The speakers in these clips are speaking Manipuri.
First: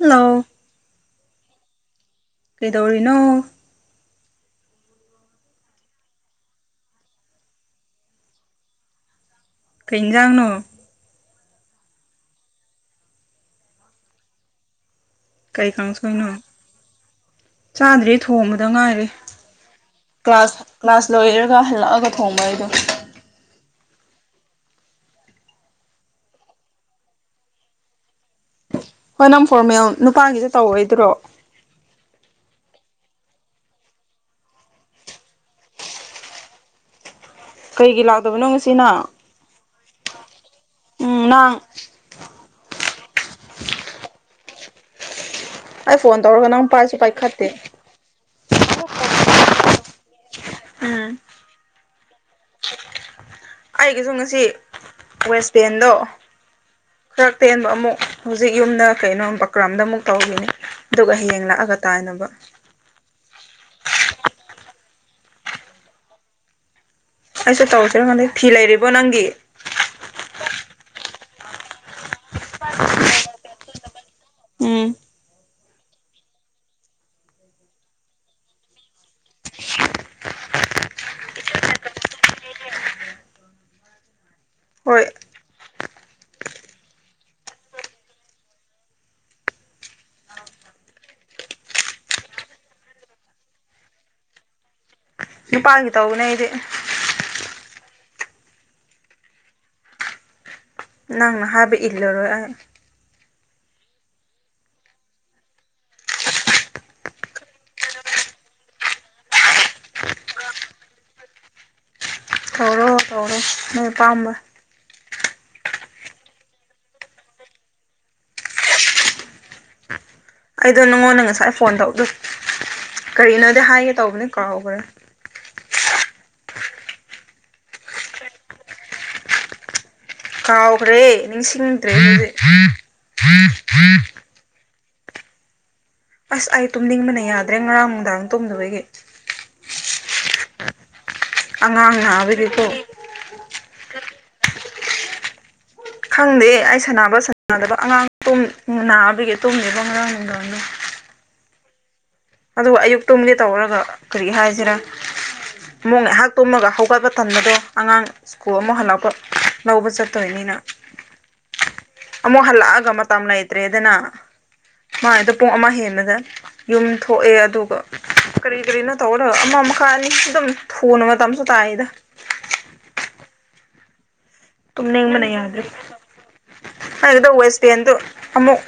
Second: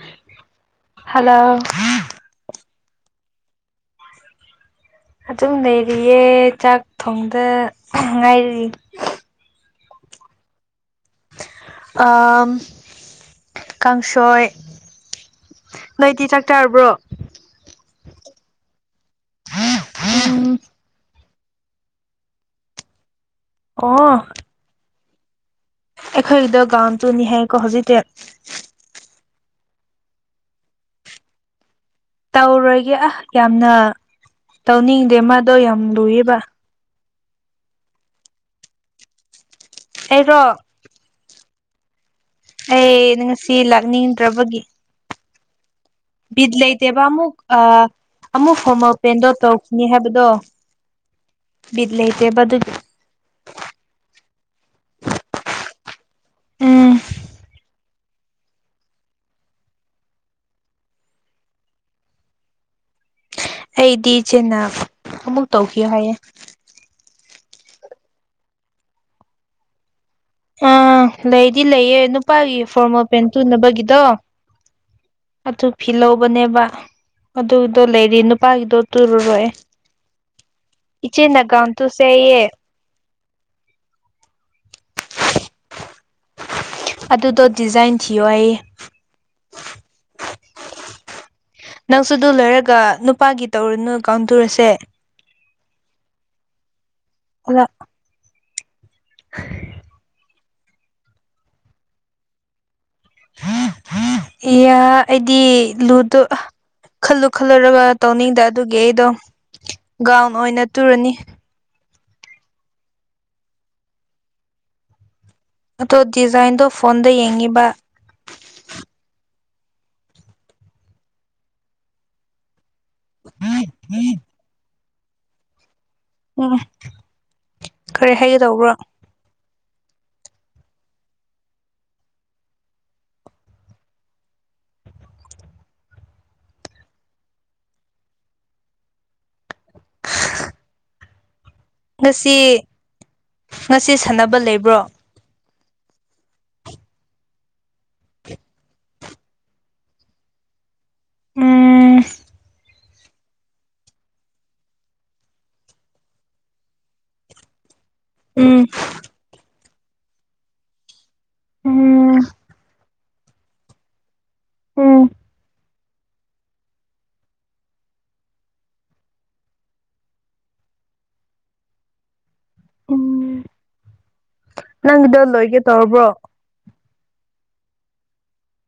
ꯍꯜꯂꯣ ꯍꯜꯂꯣ ꯀꯩꯗꯧꯔꯤꯅꯣ ꯑꯗꯨꯝ ꯂꯩꯔꯤꯌꯦ ꯆꯥꯛ ꯊꯣꯡꯗ ꯉꯥꯏꯔꯤ ꯀꯩ ꯏꯟꯖꯥꯡꯅꯣ ꯑꯥꯝ ꯀꯥꯡꯁꯣꯏ ꯀꯩ ꯅꯣꯏꯗꯤ ꯀꯥꯡꯁꯣꯏꯅꯣ ꯆꯥꯛ ꯆꯥꯔꯕ꯭ꯔꯣ ꯆꯥꯗ꯭ꯔꯤ ꯊꯣꯡꯕꯗ ꯉꯥꯏꯔꯤ ꯎꯝ ꯀ꯭ꯂꯥꯁ ꯀ꯭ꯂꯥꯁ ꯂꯣꯏꯔꯒ ꯍꯜꯂꯑꯒ ꯊꯣꯡꯕ ꯑꯩꯗꯣ ꯑꯣ ꯑꯩꯈꯣꯏꯒꯤꯗꯣ ꯒꯥꯎꯟ ꯇꯨꯅꯤ ꯍꯥꯏꯌꯦꯀꯣ ꯍꯧꯖꯤꯛꯇꯤ ꯍꯣꯏ ꯅꯪ ꯐꯣꯔꯃꯦꯜ ꯅꯨꯄꯥꯒꯤꯗꯣ ꯇꯧꯔꯣꯏꯗ꯭ꯔꯣ ꯇꯧꯔꯣꯏꯒꯦ ꯑꯥ ꯌꯥꯝꯅ ꯇꯧꯅꯤꯡꯗꯦ ꯃꯥꯗꯣ ꯌꯥꯝ ꯂꯨꯌꯦꯕ ꯀꯩꯒꯤ ꯂꯥꯛꯇꯕꯅꯣ ꯉꯁꯤ ꯅꯪ ꯑꯩꯔꯣ ꯎꯝ ꯅꯪ ꯑꯩ ꯉꯁꯤ ꯂꯥꯛꯅꯤꯡꯗ꯭ꯔꯕꯒꯤ ꯑꯩ ꯐꯣꯟ ꯇꯧꯔꯒ ꯕꯤꯠ ꯅꯪ ꯄꯥꯏꯁꯨ ꯂꯩꯇꯦꯕ ꯑꯃꯨꯛ ꯄꯥꯏꯈꯠꯇꯦ ꯑꯥ ꯑꯃꯨꯛ ꯐꯣꯔꯃꯜ ꯄꯦꯟꯗꯣ ꯇꯧꯈꯤꯅꯤ ꯍꯥꯏꯕꯗꯣ ꯎꯝ ꯕꯤꯠ ꯂꯩꯇꯦꯕ ꯗꯨꯒꯤ ꯑꯩꯒꯤꯖꯨ ꯉꯁꯤ ꯋꯦꯁ ꯄꯦꯟꯗꯣ ꯎꯝ ꯈꯔ ꯇꯦꯟꯕ ꯑꯃꯨꯛ ꯍꯧꯖꯤꯛ ꯌꯨꯝꯗ ꯀꯩꯅꯣ ꯕꯀ꯭ꯔꯥꯝꯗ ꯑꯃꯨꯛ ꯇꯧꯒꯤꯅꯤ ꯑꯗꯨꯒ ꯍꯌꯦꯡ ꯂꯥꯛꯑꯒ ꯇꯥꯏꯅꯕ ꯑꯩꯗꯤ ꯏꯆꯦꯅꯥ ꯑꯃꯨꯛ ꯇꯧꯈꯤꯌꯣ ꯍꯥꯏꯌꯦ ꯑꯩꯁꯨ ꯇꯧꯁꯤꯔꯥ ꯈꯪꯗꯦ ꯐꯤ ꯂꯩꯔꯤꯕꯣ ꯅꯪꯒꯤ ꯑꯥ ꯂꯩꯗꯤ ꯂꯩꯌꯦ ꯅꯨꯄꯥꯒꯤ ꯐꯣꯔꯃꯦꯜ ꯄꯦꯟ ꯇꯨꯅꯕꯒꯤꯗꯣ ꯎꯝ ꯑꯗꯨ ꯐꯤ ꯂꯧꯕꯅꯦꯕ ꯑꯗꯨꯗꯣ ꯂꯩꯔꯤ ꯅꯨꯄꯥꯒꯤꯗꯣ ꯇꯨꯔꯨꯔꯣꯏꯑꯦ ꯏꯆꯦꯅ ꯒꯥꯎꯟ ꯇꯨꯁꯦꯌꯦ ꯍꯣꯏ ꯑꯗꯨꯗꯣ ꯗꯤꯖꯥꯏꯟ ꯊꯤꯌꯣ ꯍꯥꯏꯌꯦ ꯅꯪꯁꯨ ꯑꯗꯨ ꯂꯣꯏꯔꯒ ꯅꯨꯄꯥꯒꯤ ꯇꯧꯔꯨꯅꯨ ꯒꯥꯎꯟ ꯇꯨꯔꯁꯦ ꯅꯨꯄꯥꯒꯤ ꯇꯧꯕꯅꯦ ꯑꯩꯗꯤ [unintelligible] [inaudible] ꯅꯪꯅ ꯍꯥꯏꯕ ꯏꯜꯂꯔꯣꯏ ꯑꯩ [inaudible] ꯏꯌꯥ ꯑꯩꯗꯤ ꯂꯨꯗꯣ ꯈꯜꯂꯨ ꯈꯜꯂꯨꯔꯒ ꯇꯧꯅꯤꯡꯗꯦ ꯑꯗꯨꯒꯤ ꯑꯩꯗꯣ ꯒꯥꯎꯟ ꯑꯣꯏꯅ ꯇꯨꯔꯅꯤ ꯇꯧꯔꯣ ꯇꯧꯔꯣ ꯅꯣꯏ ꯑꯄꯥꯝꯕ ꯑꯗꯣ ꯗꯤꯖꯥꯏꯟꯗꯣ ꯐꯣꯟꯗ ꯌꯦꯡꯉꯤꯕ ꯑꯩꯗꯣ ꯅꯪꯉꯣꯟꯗ ꯉꯁꯥꯏ ꯐꯣꯟ ꯇꯧꯕꯗꯨ ꯀꯔꯤꯅꯣꯗꯤ ꯍꯥꯏꯒꯦ ꯇꯧꯕꯅꯦ ꯀꯥꯎꯒ꯭ꯔꯦ ꯎꯝ ꯀꯔꯤ ꯍꯥꯏꯒꯦꯗꯧꯕ꯭ꯔꯣ ꯀꯥꯎꯈ꯭ꯔꯦ ꯅꯤꯡꯁꯤꯡꯗ꯭ꯔꯦ ꯗꯨꯗꯤ ꯑꯁ ꯑꯩ ꯇꯨꯝꯅꯤꯡꯕꯅ ꯌꯥꯗ꯭ꯔꯦ ꯉꯔꯥꯡ ꯅꯨꯡꯗꯥꯡ ꯇꯨꯝꯗꯕꯒꯤ ꯑꯉꯥꯡ ꯉꯁꯤ ꯅꯥꯕꯒꯤꯀꯣ ꯉꯁꯤ ꯁꯥꯟꯅꯕ ꯂꯩꯕ꯭ꯔꯣ ꯈꯪꯗꯦ ꯑꯩ ꯁꯥꯟꯅꯕ ꯁꯥꯟꯅꯗꯕ ꯑꯉꯥꯡ ꯇꯨꯝ ꯅꯥꯕꯒꯤ ꯇꯨꯝꯗꯕ ꯉꯔꯥꯡ ꯅꯨꯡꯗꯥꯡꯗꯣ ꯎꯝ ꯑꯗꯨꯒ ꯑꯌꯨꯛꯇꯨꯝꯒꯦ ꯇꯧꯔꯒ ꯀꯔꯤ ꯍꯥꯏꯁꯤꯔꯥ ꯃꯨꯛ ꯉꯥꯏꯍꯥꯛ ꯇꯨꯝꯃꯒ ꯍꯧꯒꯠꯄ ꯇꯟꯕꯗꯣ ꯑꯉꯥꯡ ꯁ꯭ꯀꯨꯜ ꯎꯝ ꯑꯃꯨꯛ ꯍꯜꯂꯛꯄ ꯂꯧꯕ ꯆꯠꯇꯣꯏꯅꯤꯅ ꯎꯝ ꯑꯃꯨꯛ ꯍꯜꯂꯛꯑꯒ ꯃꯇꯝ ꯂꯩꯇ꯭ꯔꯦꯗꯅ ꯎꯝ ꯃꯥꯏꯗꯣ ꯄꯨꯡ ꯑꯃ ꯍꯦꯟꯕꯗ ꯌꯨꯝ ꯊꯣꯛꯑꯦ ꯑꯗꯨꯒ ꯀꯔꯤ ꯀꯔꯤꯅꯣ ꯇꯧꯒꯗꯕ ꯑꯃ ꯃꯈꯥ ꯑꯅꯤ ꯑꯗꯨꯝ ꯊꯨꯅ ꯃꯇꯝꯁꯨ ꯇꯥꯏꯌꯦꯗ ꯎꯝ ꯅꯪꯒꯤꯗꯣ ꯂꯣꯏꯒꯦ ꯇꯧꯔꯕ꯭ꯔꯣ [unintelligible] ꯋꯦꯁꯄꯦꯟꯗꯣ ꯑꯃꯨꯛ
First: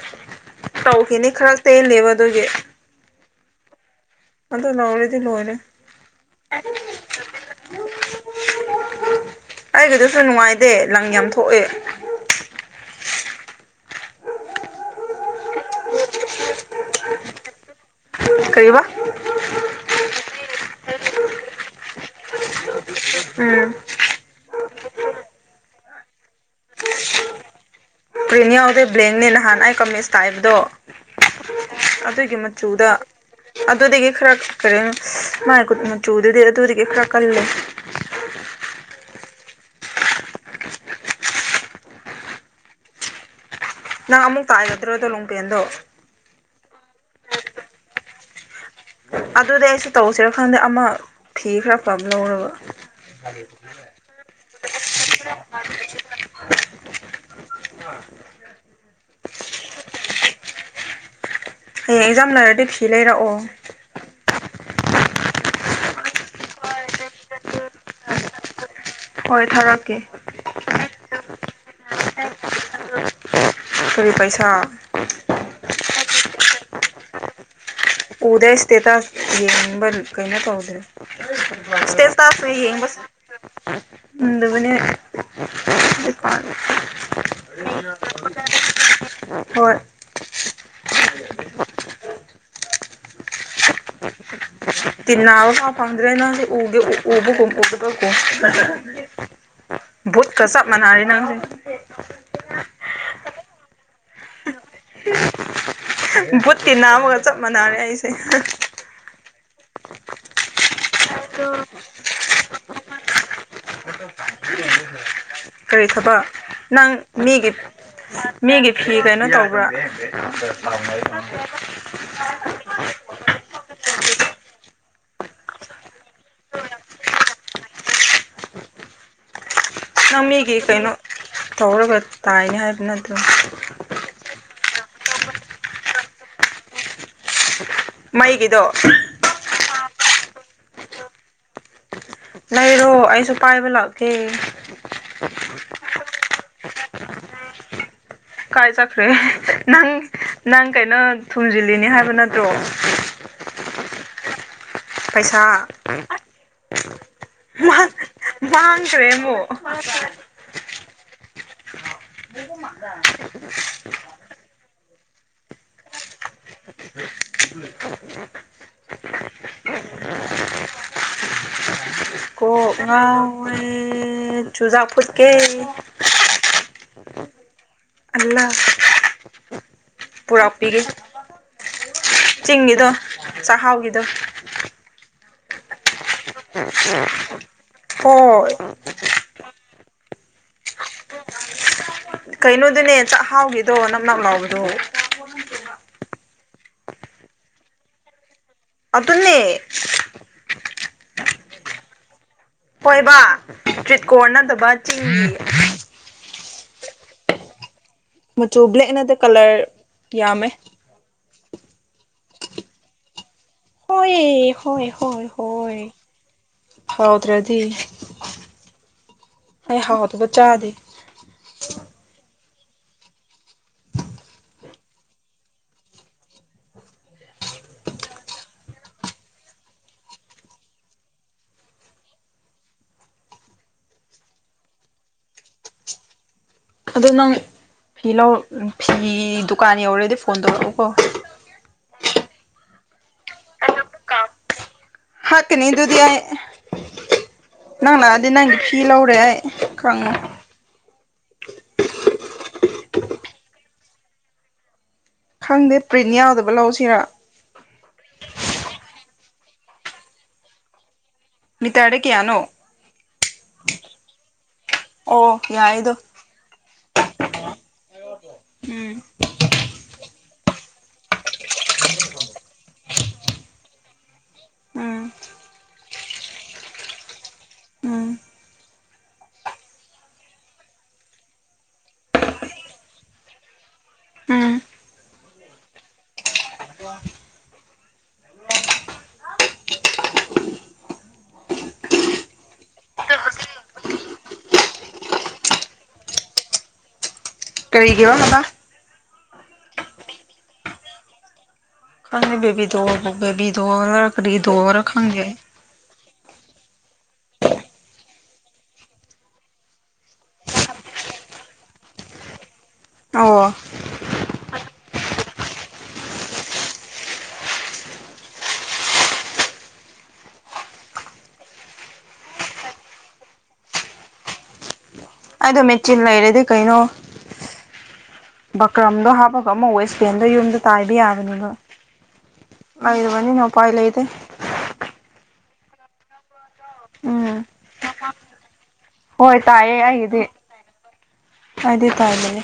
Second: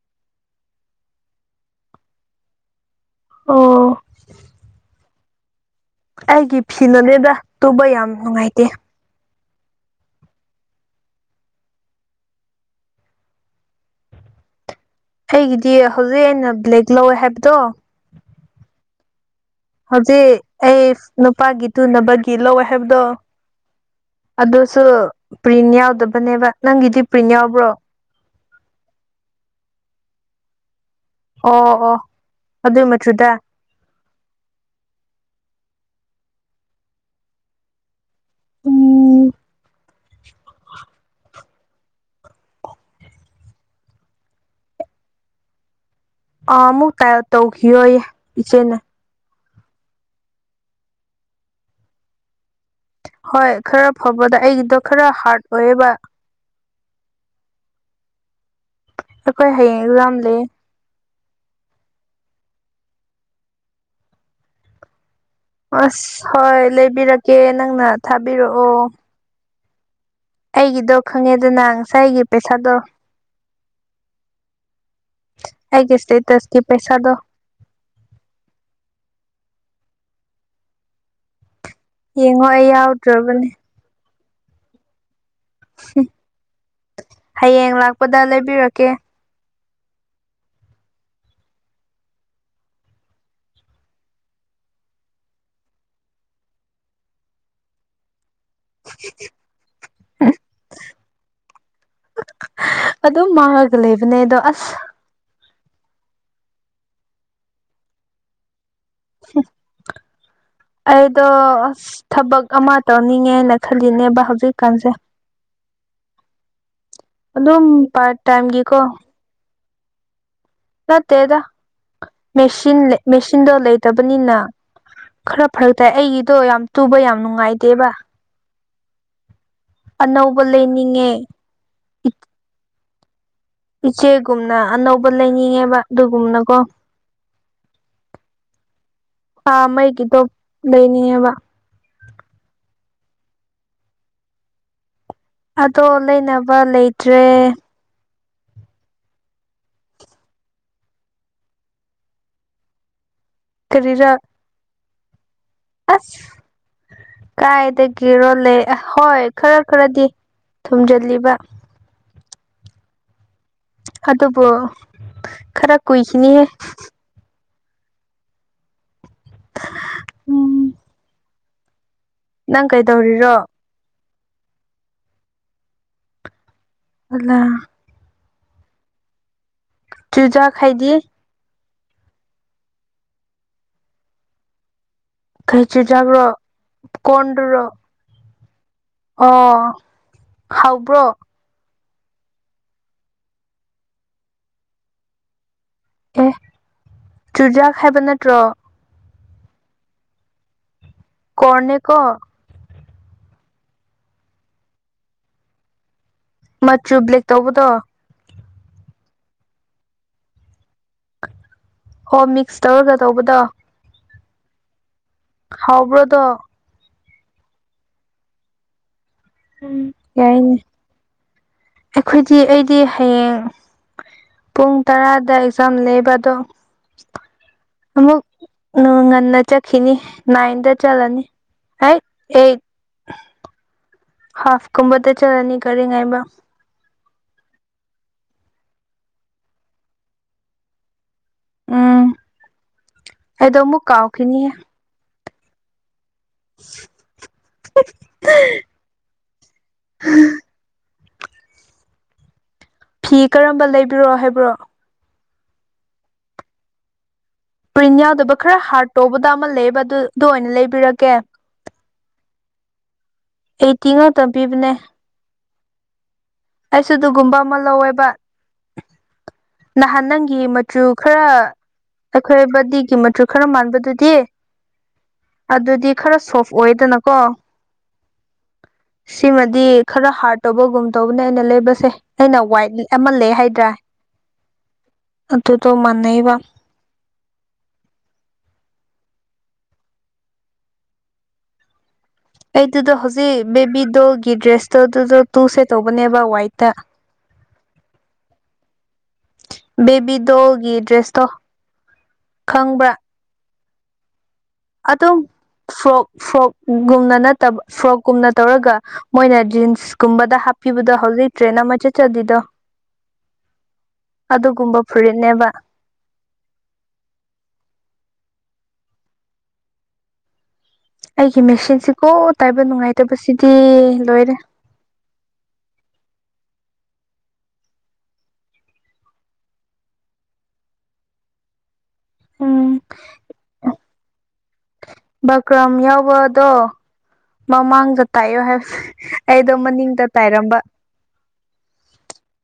ꯇꯧꯈꯤꯅꯤ ꯈꯔ ꯇꯦꯟꯂꯤꯕ ꯑꯗꯨꯒꯤ ꯑꯣ ꯑꯗꯨ ꯂꯣꯏꯔꯗꯤ ꯂꯣꯏꯔꯦ ꯑꯩꯒꯤ ꯐꯤꯅꯅꯦꯗ ꯇꯨꯕ ꯌꯥꯝ ꯅꯨꯡꯉꯥꯏꯇꯦ ꯑꯩꯗꯨꯁꯨ ꯅꯨꯡꯉꯥꯏꯇꯦ ꯂꯪ ꯌꯥꯝ ꯊꯣꯛꯑꯦ ꯑꯩꯒꯤꯗꯤ ꯍꯧꯖꯤꯛ ꯑꯩꯅ ꯕ꯭ꯂꯦꯛ ꯂꯧꯋꯦ ꯍꯥꯏꯕꯗꯣ ꯀꯔꯤꯕ ꯍꯧꯖꯤꯛ ꯑꯩ ꯅꯨꯄꯥꯒꯤ ꯇꯨꯅꯕꯒꯤ ꯂꯧꯋꯦ ꯍꯥꯏꯕꯗꯣ ꯎꯝ ꯑꯗꯨꯁꯨ ꯄ꯭ꯔꯤꯟ ꯌꯥꯎꯗꯕꯅꯦꯕ ꯅꯪꯒꯤꯗꯤ ꯄ꯭ꯔꯤꯟ ꯌꯥꯎꯕ꯭ꯔꯣ ꯄ꯭ꯔꯤꯟ ꯌꯥꯎꯗꯦ ꯕ꯭ꯂꯦꯡꯅꯦ ꯅꯍꯥꯟ ꯑꯩ [unintelligible] ꯀꯥꯏꯕꯗꯣ ꯑꯣ ꯑꯣ ꯑꯗꯨꯒꯤ ꯃꯆꯨꯗ ꯑꯗꯨꯗꯒꯤ ꯈꯔ ꯃꯥꯏ ꯃꯆꯨꯗꯨꯗꯤ ꯑꯗꯨꯗꯒꯤ ꯈꯔ ꯀꯜꯂꯦ ꯎꯝ ꯅꯪ ꯑꯃꯨꯛ ꯇꯥꯏꯒꯗ꯭ꯔꯣ ꯗꯣ ꯂꯣꯡ ꯄꯦꯟꯗꯣ ꯑꯥ ꯑꯃꯨꯛ ꯇꯥꯏ ꯇꯧꯈꯤꯔꯣꯏ ꯏꯆꯦꯅ ꯑꯗꯨꯗꯤ ꯑꯩꯁꯨ ꯇꯧꯁꯤꯔ ꯈꯪꯗꯦ ꯑꯃ ꯐꯤ ꯈꯔ ꯐꯕ ꯂꯧꯔꯒ ꯍꯣꯏ ꯈꯔ ꯐꯕꯗ ꯑꯩꯒꯤꯗꯣ ꯈꯔ ꯍꯥꯔꯠ ꯑꯣꯏꯌꯦꯕ ꯑꯥ [unintelligible] ꯑꯈꯣꯏ ꯍꯌꯦꯡ ꯑꯦꯛꯖꯥꯝ ꯂꯩꯌꯦ ꯍꯌꯦꯡ ꯑꯦꯛꯖꯥꯝ ꯂꯩꯔꯗꯤ ꯐꯤ ꯂꯩꯔꯛꯑꯣ ꯑꯁ ꯍꯣꯏ ꯂꯩꯕꯤꯔꯛꯀꯦ ꯅꯪꯅ ꯊꯥꯕꯤꯔꯛꯑꯣ ꯍꯣꯏ ꯊꯥꯔꯛꯀꯦ ꯑꯩꯒꯤꯗꯣ ꯈꯪꯉꯦꯗꯅ ꯉꯁꯥꯏꯒꯤ ꯄꯩꯁꯥꯗꯣ ꯀꯔꯤ ꯄꯩꯁꯥ ꯑꯩꯒꯤ ꯁ꯭ꯇꯦꯇꯁꯀꯤ ꯄꯩꯁꯥꯗꯣ ꯎꯗꯦ ꯁ꯭ꯇꯦꯇꯁ ꯌꯦꯡꯅꯤꯡꯕ ꯀꯩꯅꯣ ꯇꯧꯗ꯭ꯔꯦ ꯌꯦꯡꯉꯣ ꯑꯩ ꯌꯥꯎꯗ꯭ꯔꯕꯅꯦ ꯎꯝꯗꯕꯅꯦ ꯍꯝ ꯍꯌꯦꯡ ꯂꯥꯛꯄꯗ ꯂꯩꯕꯤꯔꯛꯀꯦ ꯍꯣꯏ ꯇꯤꯅꯥꯕꯐꯥꯎ ꯐꯪꯗ꯭ꯔꯦ ꯅꯪꯗꯤ ꯎꯒꯦ ꯎ ꯎꯕꯒꯨꯝ ꯎꯗꯕꯒꯨꯝ ꯍꯥ ꯍꯥ ꯍꯥ ꯚꯨꯠꯀ ꯆꯞ ꯃꯥꯅꯔꯦ ꯅꯪꯁꯦ [unintelligible] ꯑꯗꯨꯝ ꯃꯥꯡꯉꯒ ꯂꯩꯕꯅꯦ ꯑꯗꯣ ꯑꯁ ꯕꯨꯠ ꯇꯤꯟꯅꯃꯒ ꯆꯞ ꯃꯥꯟꯅꯔꯦ ꯑꯩꯁꯦ ꯍꯥ ꯍꯝ ꯑꯩꯗꯣ ꯑꯁ ꯊꯕꯛ ꯑꯃ ꯇꯧꯅꯤꯡꯉꯦꯅ ꯈꯜꯂꯤꯅꯦꯕ ꯍꯧꯖꯤꯛꯀꯥꯟꯁꯦ ꯀꯔꯤ ꯊꯕꯛ ꯅꯪ ꯃꯤꯒꯤ ꯑꯗꯨꯝ ꯄꯥꯔꯠ ꯃꯤꯒꯤ ꯇꯥꯏꯝꯒꯤꯀꯣ ꯐꯤ ꯀꯩꯅꯣ ꯇꯧꯕ꯭ꯔꯥ [inaudible] ꯅꯠꯇꯦꯗ ꯃꯦꯁꯤꯟ ꯃꯦꯆꯤꯟꯗꯣ ꯂꯩꯇꯕꯅꯤꯅ ꯈꯔ ꯐꯔꯛ ꯇꯥꯏ ꯑꯩꯒꯤꯗꯣ ꯌꯥꯝ ꯇꯨꯕ ꯌꯥꯝ ꯅꯨꯡꯉꯥꯏꯇꯦꯕ ꯅꯪ ꯑꯅꯧꯕ ꯃꯤꯒꯤ ꯀꯩꯅꯣ ꯂꯩꯅꯤꯡꯉꯦ ꯇꯧꯔꯒ ꯇꯥꯏꯅꯤ ꯍꯥꯏꯕ ꯅꯠꯇ꯭ꯔꯣ ꯏꯆꯦꯒꯨꯝꯅ ꯑꯅꯧꯕ ꯂꯩꯅꯤꯡꯉꯦꯕ ꯑꯗꯨꯒꯨꯝꯅꯀꯣ ꯃꯩꯒꯤꯗꯣ ꯑꯥ ꯃꯩꯀꯤꯗꯣ ꯂꯩꯅꯤꯡꯉꯦꯕ ꯂꯩꯔꯣ ꯑꯩꯁꯨ ꯄꯥꯏꯕ ꯂꯥꯛꯀꯦ ꯑꯗꯣ ꯂꯩꯅꯕ ꯂꯩꯇ꯭ꯔꯦ ꯀꯥꯏ ꯆꯠꯈ꯭ꯔꯦ ꯅꯪ ꯅꯪ ꯀꯩꯅꯣ ꯊꯨꯝꯖꯤꯜꯂꯤꯅꯤ ꯍꯥꯏꯕ ꯅꯠꯇ꯭ꯔꯣ ꯀꯔꯤꯔꯥ ꯄꯩꯁꯥ ꯑꯁ ꯀꯥꯏꯗꯒꯤꯔꯣꯜꯂꯦ ꯑꯥ ꯃꯥꯡꯈ꯭ꯔꯦ ꯍꯣꯏ ꯑꯃꯨꯛ ꯈꯔ ꯈꯔꯗꯤ ꯊꯨꯝꯖꯜꯂꯤꯕ [unintelligible] ꯑꯗꯨꯕꯨ ꯈꯔ ꯀꯨꯏꯈꯤꯅꯤꯍꯦ [unintelligible] [unintelligible] ꯎꯝ ꯅꯪ ꯀꯣꯛ ꯀꯩꯗꯧꯔꯤꯔꯣ ꯉꯥꯎꯔꯦ ꯆꯨꯖꯥꯛ ꯐꯨꯠꯀꯦ ꯑꯂꯥ ꯑꯂꯥ ꯆꯨꯖꯥꯛ ꯄꯨꯔꯥꯛꯄꯤꯒꯦ ꯍꯥꯏꯗꯤ ꯆꯤꯡꯒꯤꯗꯣ ꯆꯍꯥꯎꯒꯤꯗꯣ ꯈꯔꯆꯤ ꯆꯥꯕꯔꯣ ꯍꯣꯢ ꯑꯣ ꯍꯥꯎꯕ꯭ꯔꯣ ꯀꯩꯅꯣꯗꯨꯅꯦ ꯆꯥꯛꯍꯥꯎꯒꯤꯗꯣ ꯅꯞ ꯅꯞ ꯂꯥꯎꯕꯗꯣ ꯑꯦ ꯆꯨꯖꯥꯛ ꯍꯥꯏꯕ ꯅꯠꯇ꯭ꯔꯣ ꯑꯗꯨꯅꯦ ꯀꯣꯔꯣꯟꯅꯦ ꯀꯣ ꯍꯣꯏꯕ ꯇ꯭ꯔꯤꯠꯀꯣꯔꯣꯟ ꯅꯠꯇꯕ ꯆꯤꯡꯒꯤ ꯃꯆꯨ ꯕ꯭ꯂꯦꯛ ꯇꯧꯕꯗꯣ ꯃꯆꯨ ꯕ꯭ꯂꯦꯛ ꯅꯠꯇꯦ ꯀꯥꯂꯔ ꯌꯥꯝꯃꯦ ꯍꯣ ꯃꯤꯛꯁ ꯇꯧꯔꯒ ꯇꯧꯕꯗꯣ ꯍꯣꯏꯌꯦ ꯍꯣꯏ ꯍꯣꯏ ꯍꯣꯏ ꯍꯥꯎꯕ꯭ꯔꯣꯗꯣ ꯍꯥꯎꯗ꯭ꯔꯗꯤ ꯑꯩ ꯍꯥꯎꯗꯕ ꯌꯥꯏꯅꯦ ꯆꯥꯗꯦ ꯑꯩꯈꯣꯏꯗꯤ ꯑꯩꯗꯤ ꯍꯩꯌꯦꯡ ꯄꯨꯡ ꯇꯔꯥꯗ ꯑꯦꯛꯖꯥꯝ ꯂꯩꯕ ꯑꯗꯣ ꯑꯃꯨꯛ ꯉꯟꯅ ꯆꯠꯈꯤꯅꯤ ꯅꯥꯏꯟꯗ ꯆꯠꯂꯅꯤ ꯍꯥꯏꯠ ꯑꯩꯠ ꯍꯥꯐ ꯀꯨꯝꯕꯗ ꯆꯥꯠꯂꯅꯤ ꯒꯥꯔꯤ ꯉꯥꯏꯕ ꯑꯗꯣ ꯅꯪ ꯐꯤ ꯂꯧ ꯐꯤ ꯗꯨꯀꯥꯟ ꯌꯧꯔꯗꯤ ꯐꯣꯟ ꯇꯧꯔꯛꯎꯀꯣ ꯎꯝ ꯑꯩꯗꯣ ꯃꯨꯛ ꯀꯥꯎ ꯈꯤꯅꯤꯍꯦ ꯍꯥꯠꯀꯅꯤꯗꯨꯗꯤ ꯑꯩ ꯅꯪꯂꯛꯑꯗꯤ ꯅꯪꯒꯤ ꯐꯤ ꯂꯧꯔꯦ ꯑꯩ ꯈꯪꯉꯨ ꯐꯤ ꯀꯔꯝꯕ ꯂꯩꯕꯤꯔꯣ ꯍꯥꯏꯕ꯭ꯔꯣ ꯈꯪꯗꯦ ꯄ꯭ꯔꯤꯟ ꯌꯥꯎꯗꯕ ꯂꯧꯖꯤꯔꯥ ꯄ꯭ꯔꯤꯟ ꯌꯥꯎꯗꯕ ꯈꯔ ꯍꯥꯔꯠ ꯇꯧꯕꯗ ꯑꯃ ꯂꯩꯕ ꯑꯗꯨ ꯑꯗꯨ ꯑꯣꯏꯅ ꯂꯩꯕꯤꯔꯛꯀꯦ ꯃꯤꯇꯔꯗ ꯀꯌꯥꯅꯣ ꯑꯦꯠꯇꯤ ꯉꯥꯛꯇ ꯄꯤꯕꯅꯦ ꯑꯣ ꯌꯥꯏꯗꯣ ꯑꯩꯁꯨ ꯑꯗꯨꯒꯨꯝꯕ ꯑꯃ ꯂꯧꯋꯦꯕ ꯎꯝ ꯅꯍꯥꯟ ꯅꯪꯒꯤ ꯃꯆꯨ ꯈꯔ ꯑꯈꯣꯏ ꯕꯗꯤꯒꯤ ꯃꯆꯨ ꯈꯔ ꯃꯥꯟꯕꯗꯨꯗꯤ ꯎꯝ ꯑꯗꯨꯗꯤ ꯈꯔ ꯁꯣꯐ ꯑꯣꯏꯗꯅꯀꯣ [inaudible] ꯁꯤꯃꯗꯤ ꯈꯔ ꯍꯥꯔꯠ ꯇꯧꯕꯒꯨꯝ ꯇꯧꯕꯅꯦ ꯑꯩꯅ ꯂꯩꯕꯁꯦ ꯑꯩꯅ ꯋꯥꯏꯠ ꯑꯃ ꯂꯩ ꯍꯥꯏꯗ꯭ꯔꯥ ꯎꯝ ꯑꯗꯨꯗꯣ ꯃꯟꯅꯩꯕ ꯑꯩꯗꯨꯗꯣ ꯍꯧꯖꯤꯛ ꯕꯦꯕꯤ ꯗꯣꯒꯤ ꯗ꯭ꯔꯦꯁꯇꯣ ꯑꯗꯨꯗꯣ ꯇꯨꯁꯦ ꯇꯧꯕꯅꯦꯕ ꯋꯥꯏꯠꯇ ꯀꯔꯤꯒꯤꯔꯣꯟ ‌ꯑꯥꯕ ꯕꯦꯕꯤꯗꯣꯜꯒꯤ ꯗ꯭ꯔꯦꯁꯇꯣ ꯈꯪꯉꯦ ꯕꯦꯕꯤꯗꯣ ꯈꯪꯕ꯭ꯔꯥ ꯕꯦꯕꯤꯗꯣꯔꯥ ꯀꯔꯤꯗꯣꯔꯥ ꯈꯪꯗꯦ ꯑꯩ ꯐꯣꯔꯣꯛ ꯐꯣꯔꯣꯛꯒꯨꯝꯅ ꯅꯠꯇꯕ ꯐꯣꯔꯣꯛꯀꯨꯝꯅ ꯇꯧꯔꯒ ꯃꯣꯏꯅ ꯖꯤꯟꯁꯀꯨꯝꯕꯗ ꯍꯥꯞꯄꯤꯕꯗꯣ ꯍꯧꯖꯤꯛ ꯇ꯭ꯔꯦꯟ ꯑꯃ ꯆꯠꯆꯔꯤꯗꯣ ꯑꯣ ꯑꯗꯨꯒꯨꯝꯕ ꯐꯨꯔꯤꯠꯅꯦꯕ ꯑꯩꯒꯤ ꯃꯦꯁꯤꯟꯁꯤꯀꯣ ꯇꯥꯏꯕ ꯅꯨꯡꯉꯥꯏꯇꯕꯁꯤꯗꯤ ꯂꯣꯏꯔꯦ ꯑꯗꯣ ꯃꯦꯆꯤꯟ ꯂꯩꯔꯗꯤ ꯀꯩꯅꯣ ꯕꯀ꯭ꯔꯝꯗꯣ ꯍꯥꯞꯄꯒ ꯑꯃꯨꯛ ꯋꯦꯁ ꯕꯦꯟꯗꯣ ꯌꯨꯝꯗ ꯇꯥꯏꯕ ꯌꯥꯕꯅꯦꯕ ꯎꯝ ꯂꯩꯔꯕꯅꯤꯅ ꯎꯄꯥꯏ ꯂꯩꯗꯦ ꯕꯀ꯭ꯔꯝ ꯌꯥꯎꯕꯗꯣ ꯎꯝ ꯃꯃꯥꯡꯗ ꯇꯥꯛꯌꯣ ꯍꯥꯏꯕꯅꯦ ꯍꯣꯏ ꯑꯩꯗꯣ ꯇꯥꯏꯌꯦ ꯃꯅꯤꯡꯗ ꯑꯩꯒꯤꯗꯤ ꯇꯥꯏꯔꯝꯕ ꯑꯩꯗꯤ ꯇꯥꯏꯕꯅꯦ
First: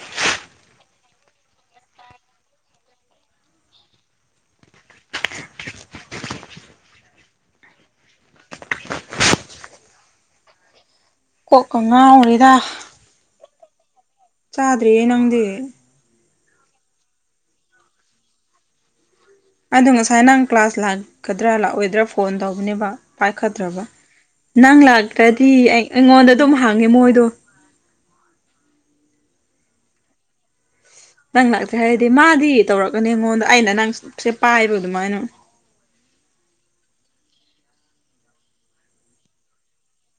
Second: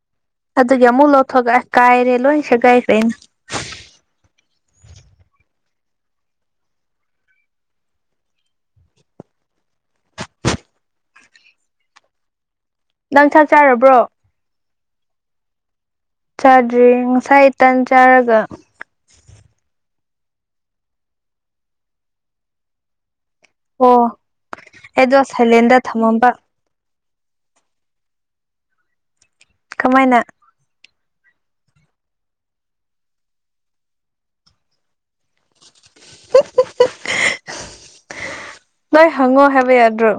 ꯑꯗꯨꯒꯤ ꯑꯃꯨꯛ ꯂꯧꯊꯣꯛꯑꯒꯦ ꯀꯥꯏꯔꯦ ꯂꯣꯏ ꯁꯦꯒꯥꯏꯈ꯭ꯔꯦꯅꯦ ꯀꯣꯛꯀꯥ ꯉꯥꯎꯔꯤꯗ ꯅꯪ ꯆꯥꯛ ꯆꯥꯔꯕ꯭ꯔꯣ ꯆꯥꯗ꯭ꯔꯤꯌꯦ ꯅꯪꯗꯤ ꯆꯥꯗ꯭ꯔꯤ ꯉꯁꯥꯏ ꯇꯟ ꯆꯥꯔꯒ ꯑꯗꯨ ꯉꯁꯥꯏ ꯅꯪ ꯀ꯭ꯂꯥꯁ ꯂꯥꯛꯀꯗ꯭ꯔꯥ ꯂꯥꯛꯑꯣꯏꯗ꯭ꯔꯥ ꯐꯣꯟ ꯇꯧꯕꯅꯦꯕ ꯄꯥꯏꯈꯠꯇ꯭ꯔꯕ ꯑꯣ ꯅꯪ ꯑꯩꯗꯣ ꯂꯥꯛꯇꯔ꯭ꯗꯤ ꯁꯥꯏꯂꯦꯟꯗ ꯑꯩ ꯑꯩꯉꯣꯟꯗ ꯊꯝꯃꯝꯕ ꯑꯗꯨꯝ ꯍꯪꯉꯦ ꯃꯣꯏꯗꯣ ꯀꯃꯥꯏꯅ ꯅꯪ ꯂꯥꯛꯇꯔꯦ ꯍꯥꯏꯔꯗꯤ ꯃꯥꯗꯤ ꯇꯧꯔꯛꯀꯅꯤ ꯑꯩꯉꯣꯟꯗ ꯑꯩꯅ ꯅꯪꯁꯦ ꯄꯥꯏꯕ ꯗꯨꯃꯥꯏꯅ ꯅꯣꯏ ꯍꯪꯉꯣ ꯍꯥꯏꯕ ꯌꯥꯗ꯭ꯔꯣ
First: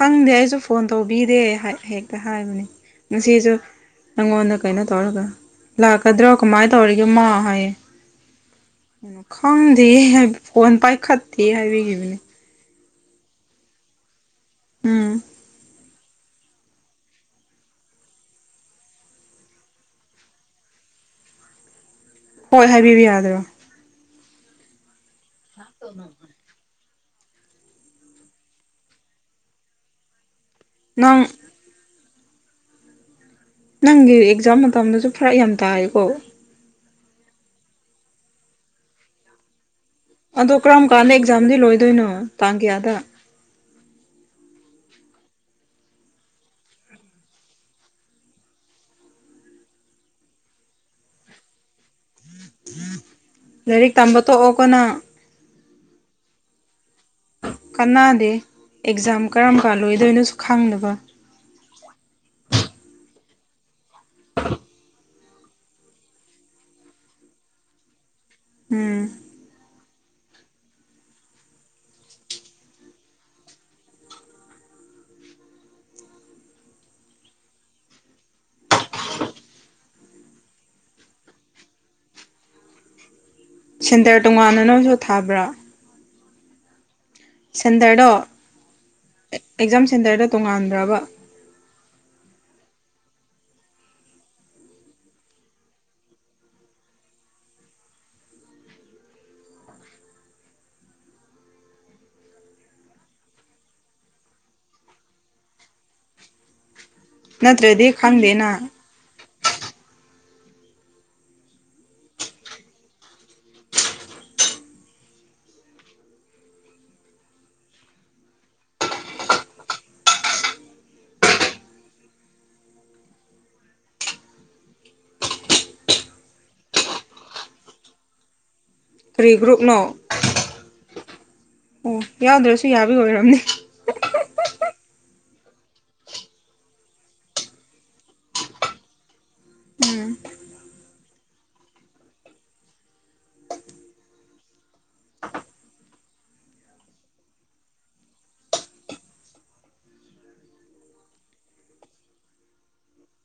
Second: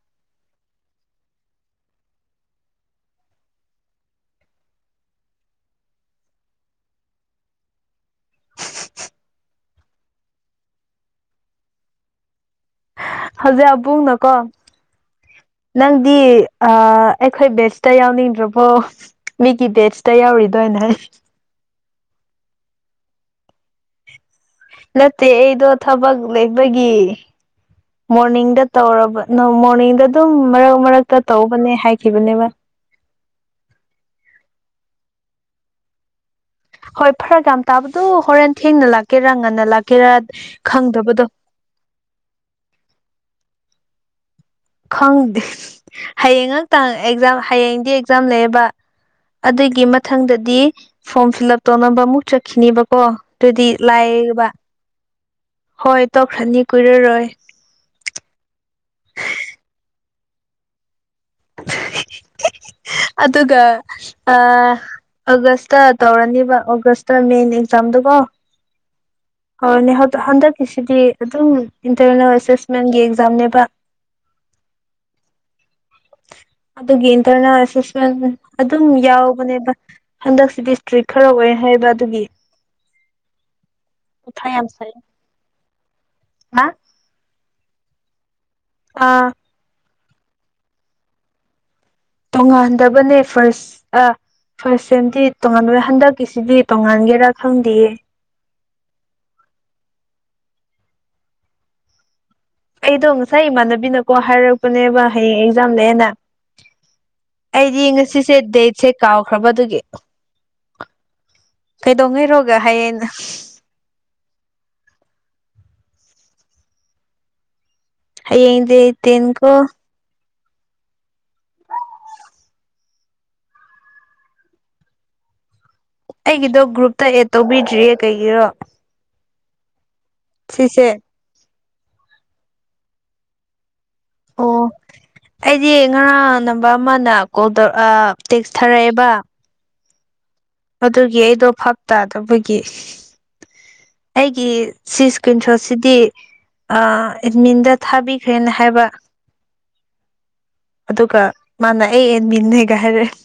ꯈꯪꯗꯦ ꯑꯩꯖꯨ ꯐꯣꯟ ꯇꯧꯕꯤꯗꯦ ꯍꯥꯏ ꯍꯦꯛꯇ ꯍꯥꯏꯕꯅꯦ ꯉꯁꯤꯖꯨ ꯑꯩꯉꯣꯟꯗ ꯀꯩꯅꯣ ꯇꯧꯔꯒ ꯂꯥꯛꯀꯗ꯭ꯔꯣ ꯀꯃꯥꯏ ꯇꯧꯔꯤꯒꯦ ꯃꯥ ꯍꯥꯏꯌꯦ ꯈꯪꯗꯤꯌꯦ ꯐꯣꯟ ꯄꯥꯏꯈꯠꯇꯦ ꯍꯥꯏꯕꯤꯒꯤꯕꯅꯦ ꯍꯧꯖꯤꯛ ꯑꯕꯨꯡꯅꯀꯣ ꯎꯝ ꯅꯪꯗꯤ ꯑꯥ ꯑꯩꯈꯣꯏ ꯕꯦꯁꯇ ꯌꯥꯎꯅꯤꯡꯗ꯭ꯔꯕꯣ ꯃꯤꯒꯤ ꯕꯦꯁꯇ ꯌꯥꯎꯔꯤꯗꯣꯏ ꯅꯦꯍꯦ ꯍꯣꯏ ꯍꯥꯏꯕꯤꯕ ꯌꯥꯗꯔꯣ ꯅꯠꯇꯦ ꯑꯩꯗꯣ ꯊꯕꯛ ꯂꯩꯕꯒꯤ ꯃꯣꯔꯅꯤꯡꯗ ꯇꯧꯔꯕ ꯅꯃꯣꯔꯅꯤꯡꯗ ꯑꯗꯨꯝ ꯃꯔꯛ ꯃꯔꯛꯇ ꯅꯪ ꯇꯧꯕꯅꯦ ꯍꯥꯏꯈꯤꯕꯅꯦꯕ ꯅꯪꯒꯤ ꯑꯦꯛꯖꯥꯝ ꯃꯇꯝꯗꯁꯨ ꯐꯔꯛ ꯌꯥꯝ ꯇꯥꯏꯌꯦꯀꯣ ꯍꯣꯏ ꯐꯔꯛ ꯌꯥꯝ ꯇꯥꯕꯗꯨ ꯍꯣꯔꯦꯟ ꯊꯦꯡꯅ ꯂꯥꯛꯀꯦꯔꯥ ꯉꯟꯅ ꯂꯥꯛꯀꯦꯔꯥ ꯑꯗꯣ ꯀꯔꯝ ꯀꯥꯟꯗ ꯈꯪꯗꯕꯗꯣ ꯑꯦꯛꯖꯥꯝꯗꯤ ꯂꯣꯏꯗꯣꯏꯅꯣ ꯇꯥꯡ ꯀꯌꯥꯗ ꯈꯪꯗꯦ ꯍꯌꯦꯡ ꯉꯥꯇꯪ ꯑꯦꯛꯖꯥꯝ ꯍꯌꯦꯡꯗꯤ ꯑꯦꯛꯖꯥꯝ ꯂꯩꯌꯦꯕ ꯑꯗꯨꯒꯤ ꯃꯊꯪꯗꯗꯤ ꯐꯣꯝ ꯐꯤꯜꯂꯞ ꯇꯣꯅꯕ ꯑꯃꯨꯛ ꯆꯠꯈꯤꯅꯤꯕꯀꯣ ꯗꯨꯗꯤ ꯂꯥꯏꯌꯦꯕ ꯀꯅꯥ ꯍꯣꯏ ꯇꯣꯛꯈ꯭ꯔꯅꯤ ꯀꯨꯏꯔꯔꯣꯏ ꯀꯥꯟꯅꯗꯦ ꯑꯦꯛꯖꯥꯝ ꯀꯔꯝ ꯀꯥꯟ ꯂꯣꯏꯗꯣꯏꯅꯣꯁꯨ ꯈꯪꯗꯕ [inaudible] ꯑꯗꯨꯒ ꯑꯥ ꯑꯥꯒꯁꯇ ꯇꯧꯔꯅꯤꯕ ꯑꯣꯒꯁꯇ ꯃꯦꯟ ꯑꯦꯛꯖꯥꯝꯗꯨꯀꯣ ꯎꯝ ꯍꯧꯔꯅꯤ ꯍꯛ ꯍꯟꯗꯛꯀꯤꯁꯤꯗꯤ ꯑꯗꯨꯝ ꯏꯟꯇꯔꯅꯦꯜ ꯑꯦꯁꯦꯁꯃꯦꯟꯒꯤ ꯑꯦꯛꯖꯥꯝꯅꯦꯕ ꯑꯗꯨꯒꯤ ꯏꯟꯇꯔꯅꯦꯜ ꯑꯦꯁꯦꯁꯃꯦꯟ ꯑꯗꯨꯝ ꯌꯥꯎꯕꯅꯦꯕ ꯍꯟꯗꯛꯁꯤꯗꯤ ꯏꯁꯇ꯭ꯔꯤꯛ ꯈꯔ ꯑꯣꯏ ꯍꯥꯏꯌꯦꯕ ꯑꯗꯨꯒꯤ [inaudible] ꯃꯊꯥ ꯇꯣꯉꯥꯟꯅ ꯌꯥꯝ ꯅꯣꯏꯁꯨ ꯁꯥꯏꯌꯦ ꯊꯥꯕ꯭ꯔꯥ ꯍꯥ ꯁꯦꯟꯗꯔ ꯗꯣ ꯑꯥ ꯑꯦꯛꯖꯥꯝ ꯁꯦꯟꯇꯔꯗ ꯇꯣꯡꯉꯥꯟꯕꯔ꯭ꯕ ꯇꯣꯡꯉꯥꯟꯗꯕꯅꯦ ꯐꯔꯁ ꯑꯥ ꯐꯔꯁ ꯁꯦꯝꯗꯤ ꯇꯣꯉꯥꯟꯕ ꯍꯟꯗꯛꯀꯤꯁꯤꯗꯤ ꯇꯣꯡꯉꯥꯟꯒꯦꯔꯥ ꯈꯪꯗꯤꯌꯦ ꯑꯩꯗꯣ ꯉꯁꯥꯏ ꯏꯃꯥꯟꯅꯕꯤꯅꯀꯣ ꯍꯥꯏꯔꯛꯄꯅꯦꯕ ꯍꯌꯦꯡ ꯑꯦꯛꯖꯥꯝ ꯂꯩꯌꯦꯅ ꯑꯩꯗꯤ ꯅꯠꯇ꯭ꯔꯗꯤ ꯉꯁꯤꯁꯦ ꯈꯪꯗꯦꯅ ꯗꯦꯠꯁꯦ ꯀꯥꯎꯈ꯭ꯔꯕ ꯑꯗꯨꯒꯤ ꯀꯩꯗꯧꯉꯩꯔꯣꯒ ꯍꯥꯏꯌꯦꯅ ꯍꯌꯦꯡꯗꯤ ꯇꯦꯟ ꯀꯣ ꯑꯩꯒꯤꯗꯣ ꯒ꯭ꯔꯨꯞꯇ ꯑꯦꯠ ꯇꯧꯕꯤꯗ꯭ꯔꯤꯌꯦ ꯀꯩꯒꯤꯔꯣ ꯀꯔꯤ ꯒ꯭ꯔꯨꯞ ꯅꯣ ꯁꯤꯁꯦ ꯑꯣ ꯌꯥꯎꯗ꯭ꯔꯁꯨ ꯌꯥꯕꯤ ꯑꯣꯏꯔꯝꯅꯤ ꯑꯣ ꯑꯩꯗꯤ ꯉꯔꯥꯡ ꯅꯝꯕꯔ ꯑꯃꯅ ꯀꯣꯜ ꯇꯧꯔ ꯑꯥ ꯇꯦꯛꯁ ꯊꯥꯔꯛꯑꯦꯕ ꯎꯝ ꯑꯗꯨꯒꯤ ꯑꯩꯗꯣ ꯕꯥꯞ ꯇꯥꯗꯕꯒꯤ ꯑꯩꯒꯤ ꯁꯤ ꯏꯁꯀ꯭ꯔꯤꯟ ꯁꯣꯠꯁꯤꯗꯤ ꯑ ꯑꯦꯗꯃꯤꯟꯗ ꯊꯥꯕꯤꯈ꯭ꯔꯦꯅ ꯍꯥꯏꯕ ꯑꯗꯨꯒ ꯃꯥꯅ ꯑꯩ ꯑꯦꯃꯤꯟꯅꯦꯒ ꯍꯥꯏꯔꯛꯑꯦ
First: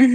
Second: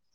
ꯎꯝ